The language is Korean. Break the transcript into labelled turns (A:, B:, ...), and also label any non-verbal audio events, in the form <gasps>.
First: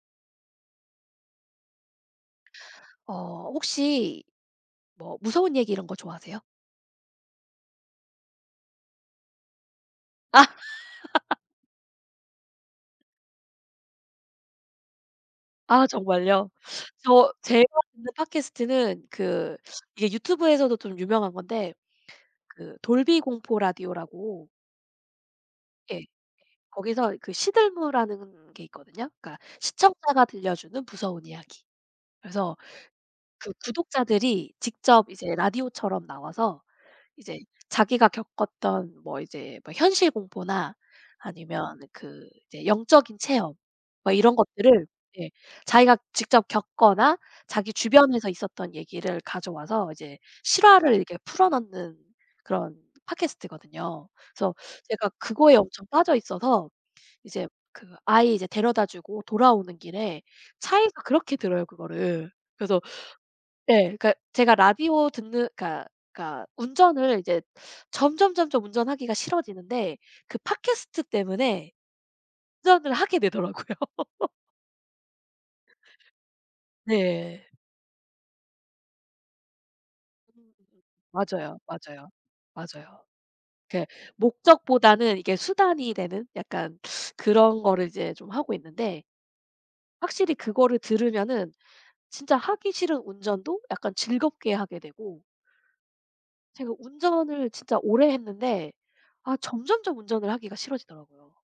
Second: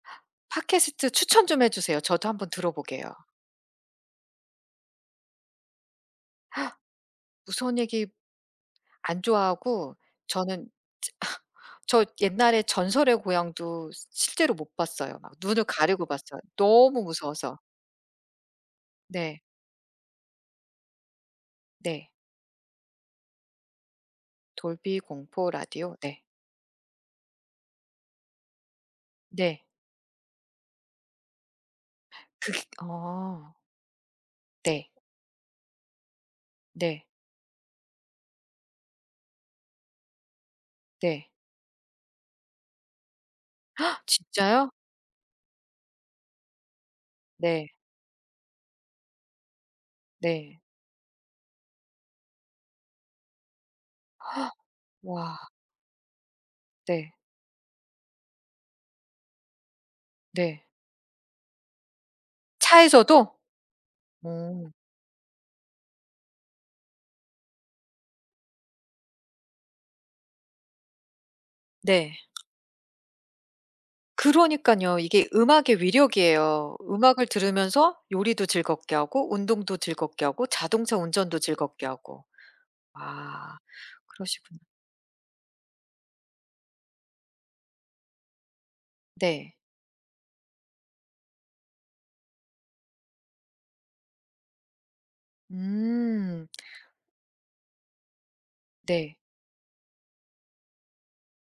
A: 팟캐스트 추천 좀 해 주세요. 저도 한번 들어 보게요.
B: 어 혹시 뭐 무서운 얘기 이런 거 좋아하세요?
A: <gasps> 무서운 얘기 안 좋아하고
B: 아.
A: 저는
B: <laughs>
A: 저 옛날에 전설의 고향도 시 실제로 못 봤어요. 눈을
B: 아
A: 가리고 봤어요,
B: 정말요?
A: 너무
B: 저
A: 무서워서.
B: 제가 듣는 팟캐스트는
A: 네.
B: 그 이게 유튜브에서도 좀 유명한 건데
A: 네.
B: 그 돌비 공포 라디오라고
A: 돌비 공포 라디오.
B: 예.
A: 네.
B: 거기서 그 시들무라는 게 있거든요. 그러니까
A: 네.
B: 시청자가 들려주는 무서운 이야기. 그래서
A: 그게
B: 그
A: 어.
B: 구독자들이
A: 네.
B: 직접 이제 라디오처럼 나와서
A: 네.
B: 이제 자기가 겪었던 뭐 이제 뭐 현실 공포나,
A: 네.
B: 아니면 그 이제 영적인 체험
A: <gasps>
B: 뭐 이런
A: 진짜요?
B: 것들을 예 자기가 직접 겪거나
A: 네.
B: 자기 주변에서 있었던 얘기를 가져 와서 이제
A: 네.
B: 실화를 이렇게 풀어 넣는 그런 팟캐스트거든요. 그래서
A: <gasps>
B: 제가
A: 와.
B: 그거에 엄청 빠져 있어서
A: 네.
B: 이제 그 아이 이제 데려다 주고 돌아오는 길에
A: 네.
B: 차에서 그렇게 들어요, 그거를. 그래서
A: 차에서도?
B: 예. 그러니까 제가
A: 어.
B: 라디오 듣는 그니까 까 운전을 이제 점점점점 운전하기가 싫어지는데 그 팟캐스트 때문에
A: 네.
B: 운전을 하게 되더라고요. <laughs>
A: 그러니까요. 이게 음악의 위력이에요. 음악을
B: 네.
A: 들으면서 요리도 즐겁게 하고 운동도 즐겁게 하고 자동차 운전도
B: 맞아요,
A: 즐겁게
B: 맞아요.
A: 하고.
B: 맞아요.
A: 아
B: 그
A: 그러시구나.
B: 목적보다는 이게 수단이 되는 약간 그런 거를 이제 좀 하고 있는데
A: 네.
B: 확실히 그거를 들으면은 진짜 하기 싫은 운전도 약간 즐겁게 하게 되고.
A: 음.
B: 제가 운전을 진짜 오래 했는데
A: 네.
B: 아 점점점 운전을 하기가 싫어지더라고요.